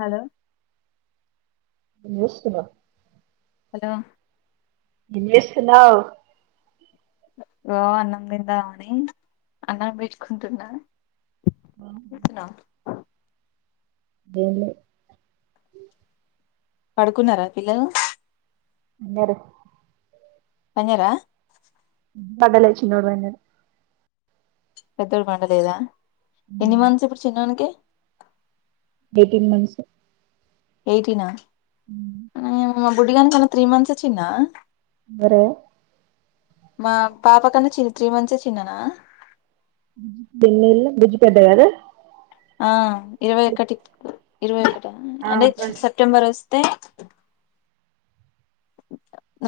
Hello విన్పిస్తుందా hello ఎంచేస్తున్నావ్ ఓ అన్నం తిందామని అన్నం పెట్టుకుంటున్నా స్తున్నావ్ ఏం లేదు పడుకున్నారా పిల్లలు ఉన్నరు తిన్నరా బడతెచ్చి నూర్వండి [unintelligible] పెద్దోడు పండ లేదా ఎన్ని మంత్స్ ఇప్పుడు చిన్నోనికి ఎయిటీన్ మంత్స్ ఎయిటీనా మ్ మ బుడ్డిగానికి కన్నా త్రీ మంత్స్ చిన్నా ఎవరు మా పాప కన్నా త్రీ మంత్సే చిన్ననా ముడు నెల్లు బుజ్జి పెద్ద కదు ఆ ఇరవై ఒకటి ఇరవై ఒకటి అంటే స ప్టెంబర్ వస్తే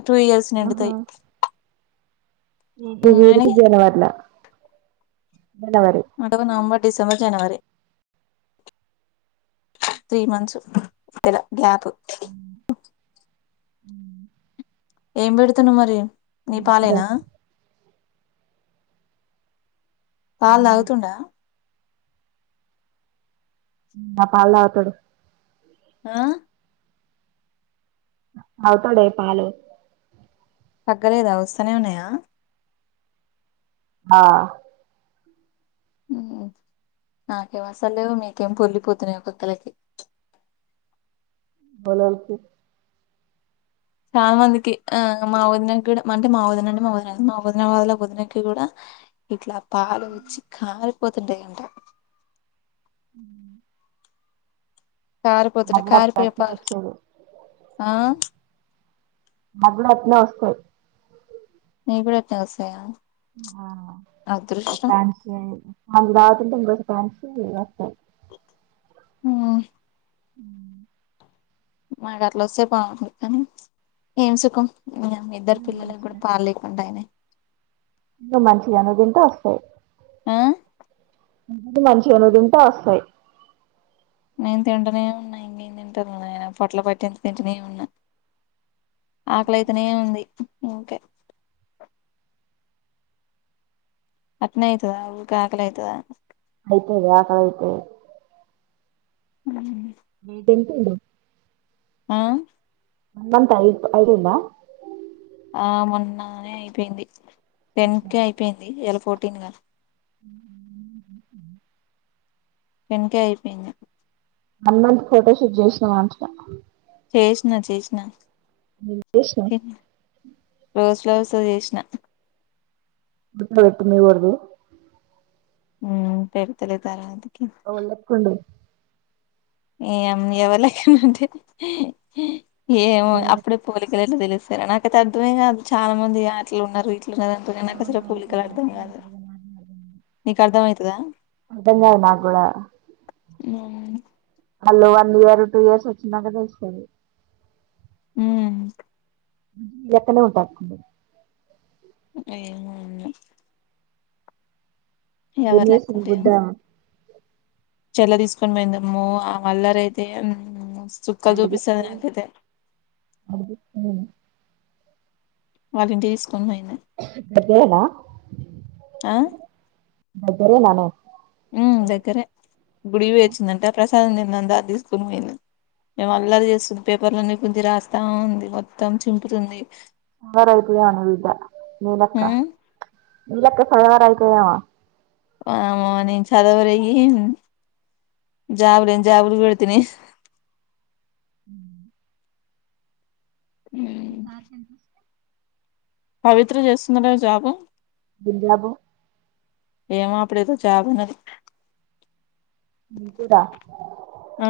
టూ ఇయర్స్ నిండుతాయి వీడిది ఆయనకి జనవరిలా జనవరి అ నవంబర్ డిసెబర్ జనవరి త్రీ మంత్స్ పెల గ్యాప్ ఉ మ్ ఏం పెడుతున్నావ్ మరి నీ మంచిదా పాలేనా పాలు తాగుతుండా నా పాలు తాగుతాడు ఆ తాగుతాడే పాలు తగ్గలేదా వస్తానే ఉన్నాయా ఆ మ్ నాకేం అస్తలేవు మీకేం పొంగిపోతున్నాయి ఒక్కోక్కలికి ఏవ్వలేవలకు చాలా మందికి ఆ మా వదినకి కూడా అంటే మా వదిన అంటే మా వదిన కాద్ మా వదిన వాళ్ళ వదినకి కూడా ఇట్లా పాలు వచ్చి కారిపోతుంటాయి అంట ఉ కారిపోతుంట అమ్మ కారిపోయే అట్లేనే పాలు వచ్చేది ఆ మాక్కుడ అట్లే వస్తాయి నిక్కుడ అట్లే వస్తాయ ఆ ఫ్యాంసీవి అవి రాకుంటే ఇంకో ఫ్యాంసీవి వస్తాయి మ్ మ్ మాకు అట్ల వస్తే బాగుంది కానీ ఏం సుఖం ని యమ్మ ఇద్దరు పిల్లలకు కూడా మంచిగా పాలు లేకుంట ఆయినై నువ్ మంచిగ అన్ని తింటే వస్తాయి ఆ అ మంచిగానే తింటే వస్తాయి నేను తింటనే ఉన్నాయి ఇంకే తింటారు నాయన పొట్ల పట్టెంత తింటనే ఉన్నా ఆకలైతేనే ఉంది ఉకే అట్నే అయితదా ఊకే అకలైతదా అయితది అకలి అయితది మ్ హు మీటి ఎంతంట ఆ వన్ మంత్ అ ఐతుంద ఆ మొన్ననే అయిపోయింది టెన్ కే అయిపోయింది ఇయలా ఫోర్టీన్ గా [inaudible] టెన్కే అయిపోయింది వన్ మంత్ ఫోటోషూట్ చేసినవా అంటున్న చేసిన చేసిన నిలిపేసినం. రోజ్ ఫ్లవర్స్ తో చేసిన. ఎట్లుంది అక్క మీ వరకు. ఉ పెడతాలే తర్వాతకి. అవ్వ లెక్కుండి. ఏం ఎవరిలకంటే ఏమో అవును అప్పుడు. పోలికలు ఎట్లా తెలిలుస్తారా నాక అతే అర్థమే కాదు చాలా మంది అట్లు ఉన్నారు ఇట్లు ఉన్నార. తనకసరా పులికలు అంటారు అర్థమే అట్నే కాదు. అంటారు కానీ నాకేం అర్థం కాదు అర్ధం అయితదా ఉ. అర్థం కాదు నాకు కూడా వాళ్ళు వన్ ఇయర్ టూ ఇయర్స్ వచ్చినాక తెలుస్తుంది. ఉ. ఎట్లనో ఉండాల్సింది. అయ్యో. ఇగ ఎవరి బినేశన్ లెక్కుంటే ఏం గుడ్డ. చెల్ల తీసుకొని పోయిందమ్మో ఆమె అల్లరి అయితే. అ [inaudible] అ వాళ్ళంటి తీసుకొని పోయింది. దగ్గరేనా ఆ దగ్గరేననే. ఉమ్ దగ్గరే గుడివి వచ్చిందంటే ప్రసాదం నిన్నంతా తీసుకొని పోయింది. మేము అల్లరి చేస్తుంది పేపర్లనే కొంచెం రాస్తాముంది మొత్తం చింపుతుంది. సవార అవుతుదేవ నవిద్ద నీలక్క ఉమ్ నీలక్క సయవార అవుతుదేవ. ఓయమ్మ నేన్ చదవలేను జాబర్న్ జాబర్ బళ్తని. ఉ ఉమ్. స [unintelligible] పవిత్ర చేస్తున్నారా జాబ్. బింద్యాబు. ఏమప్పుడే జాబ్ అన్నది. ఏం కూర ఆ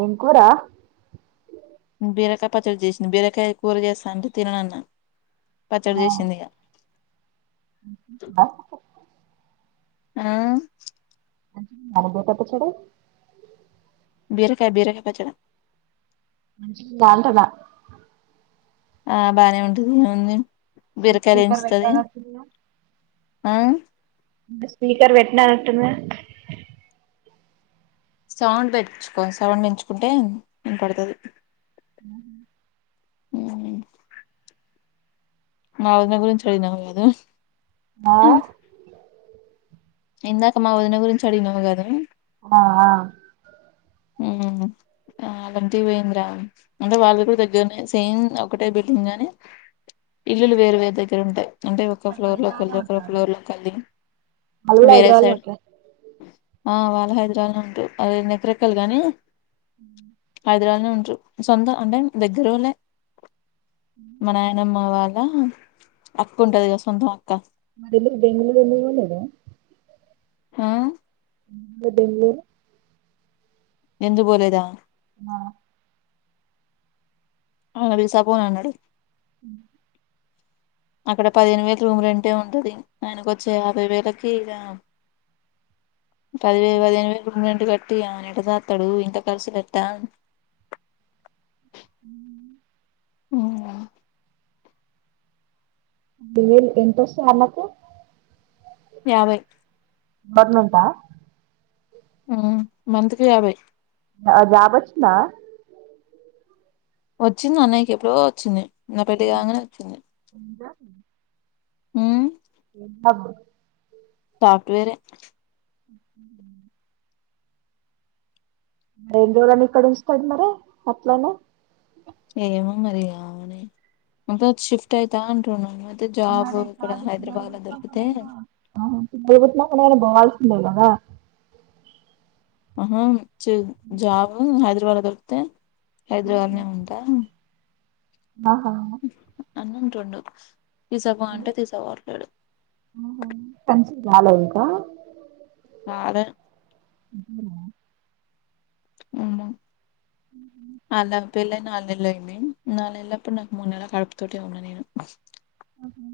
ఏం కూరా. బీరకాయ పచ్చడి చేసింది బీరకాయ కూర చేస్తా అంటే తినను అన్న పచ్చడి చేసింది ఇక. బ. ఆ. పారిజాత పచ్చడే. బీరకాయ బీరకాయ పచ్చడా. మంచి బాగుంటుందా. ఆ బాగానే ఉంటది ఏముంది బీరకాయ తెంచుతది ఆ. స్పీకర్ పెట్నట్టుమ్ది. సౌండ్ పెంచుకో సౌండ్ పెంచుకుంటే వినపడ్తది. అవు. హ. మా వదిన గురించి అడిగినావు కదా. ఆ. ఇందాక మా వదిన గురించి అడిగినావు కదా. అ ఆ. హ. ఆ గంటి పోయింద్రా అంటే వాళ్ళు కూడా దగ్గరనే సేమ్ ఒకటే బిల్డింగ్ గాని ఇల్లులు వేరు వేరు దగ్గరుంటాయి అంటే ఒక ఫ్లోర్లో హైదరాబాద్లో ఒకలదీ ఒక ఉంటరా ఆళ్ళు ఫ్లోర్లో ఒకలదీ వాళ్ళు కూడా వేరే హైదరాబాద్లో సైడ్ ఉంటరా ఆ వాళ్ళు హైదరాబాద్లోనే ఉంటరు వాళ్లది నకిరేకల్ గాని ఉంటారు సొంత అంటే దగ్గరలోనే మా నాయనమ్మ వాళ్ళ అక్క ఉంటది గా సొంతం అక్క [unintelligible] ఆ [inaudible] ఎందుకు పోలేదా ఆ అయన తీసుకపోనన్నాడు హ్మ్ [inaudible] అక్కడ పదిహేను వేలు రూమ్ రెంటే ఉంటది ఆయనకు వచ్చే యాభై వేలకి ఇగ [unintelligible] పదివేలు పదిహేను వేలు రూమ్ రెంట్ కట్టి ఆమెనెట సాదతడు ఇంత ఖర్చులెట ఉ హ్మ్ దివెల్ ఎంతొస్తాయ్ అన్నకు యాభై గవర్నమెంటా హ్మ్ మంత్కి యాభై జాబొచ్చిందా వచ్చింది అన్నయ్యకి ఎప్పుడో వచ్చింది నా పెళ్లి కాగానే వచ్చింది ఇంకా హ్మ్ [unintelligible] సాఫ్ట్ వేరే అ మరి ఎనిరోజులని ఇక్కడ ఉంచుతడు మరి అట్లానే ఏమో మరి ఆమెనే షిఫ్ట్ అయితా అంటుండు మరి జాబ్ ఇక్కడ హైదరాబాద్ లో దొరికితే [unintelligible] బోవాల్సిందే కదా ఆహా జాబ్ హైదరాబాద్లో దొరికితే హైదరాబాద్నే ఉంటా ఆహా అన్నంటుండు తీసకపో అంటే తీసా పోట్లేడు ఆహా కన్సీవ్ కాలే ఇంకా కాలే అ అవునా మ్మ్ హు ఆళ్ళ పెళ్ళయి నాలుగు నెల్లయింది నాలు నెల్లప్పుడు నాకు మూడు నెల కడుపు తోటే ఉన్నా నేను ఆహా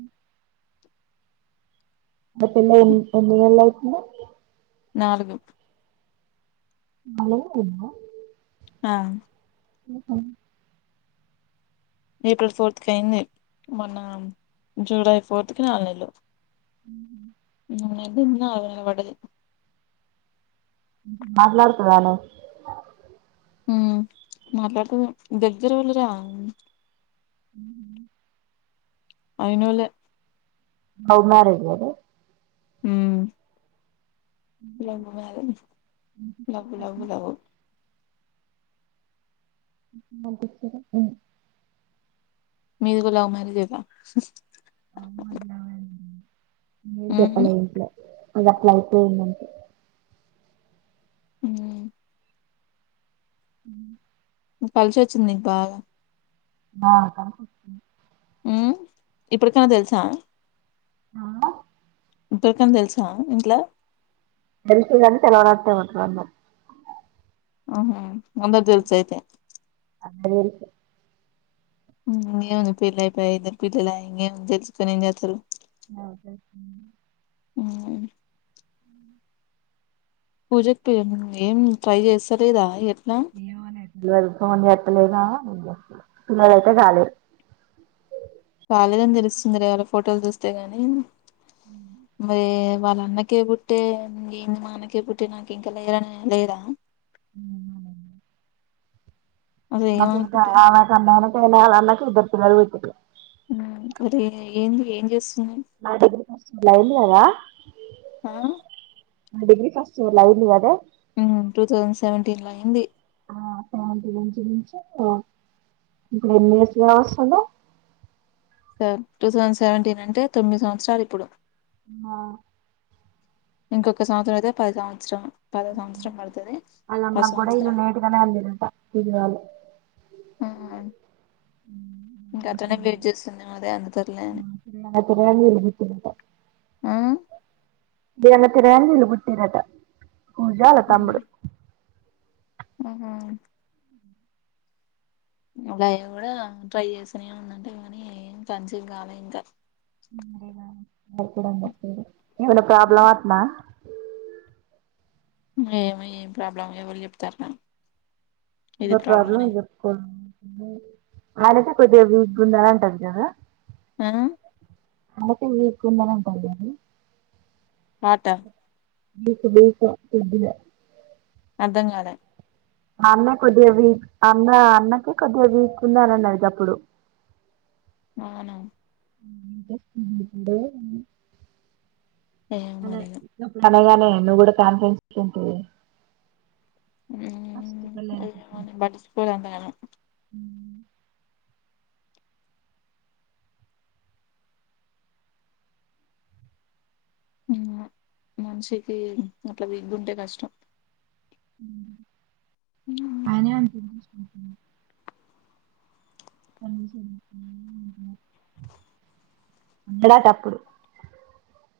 మీ పెళ్ళయి ఎన్ని నెల్లలైతుంది నాలుగు [inaudible] ఆ హలో ఏప్రిల్ ఫోర్త్ కి అయింది మొన్న జూలై ఫోర్త్ కి నాలుగు నెలలు ఉమ్ ఇదింద అ పడుదు మాట్లాడతదానే ఊ మాట్లాడుతది దగ్గర వెళ్ళిరా ఉ అయినోల్లె లవ్ మ్యారేజ్ గదే ఊ love wow love love love మా దగ్గర ఊ మీది గూడా లవ్ మ్యారజేనా ఏం ఉమ్ జెప్పలే ఇంట్లో అది అట్లా అయిపోయిందంతే ఊ ఊ కలిసోచ్చింది నీకు బాగా ఆ కలిసొచ్చింది ఊ ఇప్పుడుకన్నా తెలుసా ఆ ఇప్పుడుకన్నా తెలుసా ఇంట్లా తెలుసు కాని తెలవనట్టే ఉంటరు అందర్ ఊహు అందరిక్ తెలుసు అయితే అందరిక్ తెలుసు ఇంగేముంది పెళ్ళైపాయ్ ఇద్దరు పిల్లలు ఆయ్ ఇంగేముంది తెలుసుకొని ఏం జేత్తరు [inaudible] ఊ ఊ పూజక్కయ్య ఏం ట్రై జేస్తలేదా ఎట్లా [unintelligible] చెప్పలేదా నాదైతే కాలేదు కాలేదని తెలుస్తుంది రే ఆళ ఫోటోలు చూస్తే గాని మరి వాళ్ళ అన్నకి ఎపుడ్ ట్టే ఇంగేంది మనకే పుట్టినాక ఇంక లేరని లేదా ఊ అసలు [unintelligible] ఏమనుకుంటుంది వాళ్ళ అన్నకు ఇద్దరు పిల్లలు పుట్టిర్రు ఊ ఒరే ఏంది ఏం జేస్తున్నావ్ లైన్ గా రా ఆ ఆ డిగ్రీ ఫస్టు లైను గదే ఊ టూ థౌసండ్ సెవెంటీన్ ల అయింది ఇప్పుడు ఎన్ని ఇయర్స్ గావొస్తుంది స టూ థౌసండ్ సెవెంటీన్ అంటే తొమ్మిది సంవత్సరాలు ఇప్పుడు ఆ ఇంకొక సంవత్సరం అయితే పది సంవత్సరం పదవ సంవత్సరం పడుతది పది సంవత్సరాలు తిరగాలి ఉమ్ ఇంకా అట్లనె వెయిట్ చేస్తున్నాము అదే అందుతదిలే అని నాకు రాదు మాట ఆ తిరుగంగ తిరగంగా వీల్లు పుట్టిరట పూజ ఆల తమ్ముడు ఉమ్ హు ఇంగ ఇవ కూడా ట్రై చేస్తనే ఉందంట గానీ కన్సివ్ కాలే ఇంకా మారేనా ఏమన్న హ్మ్. ప్రాబ్లమ్అట్నా ఏమో ఏం ప్రాబ్లమో ఎవరు చెప్తరు నాకు ఇది ఉన్న ప్రాబ్లం అని చెప్పు ఆయనైతే కొద్దిగా వీక్గా ఉన్నది అంటాడు కదా ఆ అందుకే వీక్ గుందని అంటరు గని ఫ్యాట వీక్ వీక్ కొద్దిగా అర్థంగాలె ఆ అన్న కొద్దిగా వీక్ అన్న అన్నకు కొద్దిగా వీక్ ఉన్నదన్నడు గప్పుడు అవునా ఉమ్ ఏమో మరి ఇగ అనేగానే నువ్వు కూడా కాన్ఫెన్స్ ఉంటివి పస్టు పెళ్ళైన ఏమో కొత్తల నేను పట్టించుకోను అంతగనం ఉమ్ ఏమో మనిషికి అట్లా విక్గా ఉంటే కష్టం ఉమ్ ఉమ్ ఆయనే చూసు టప్పుడు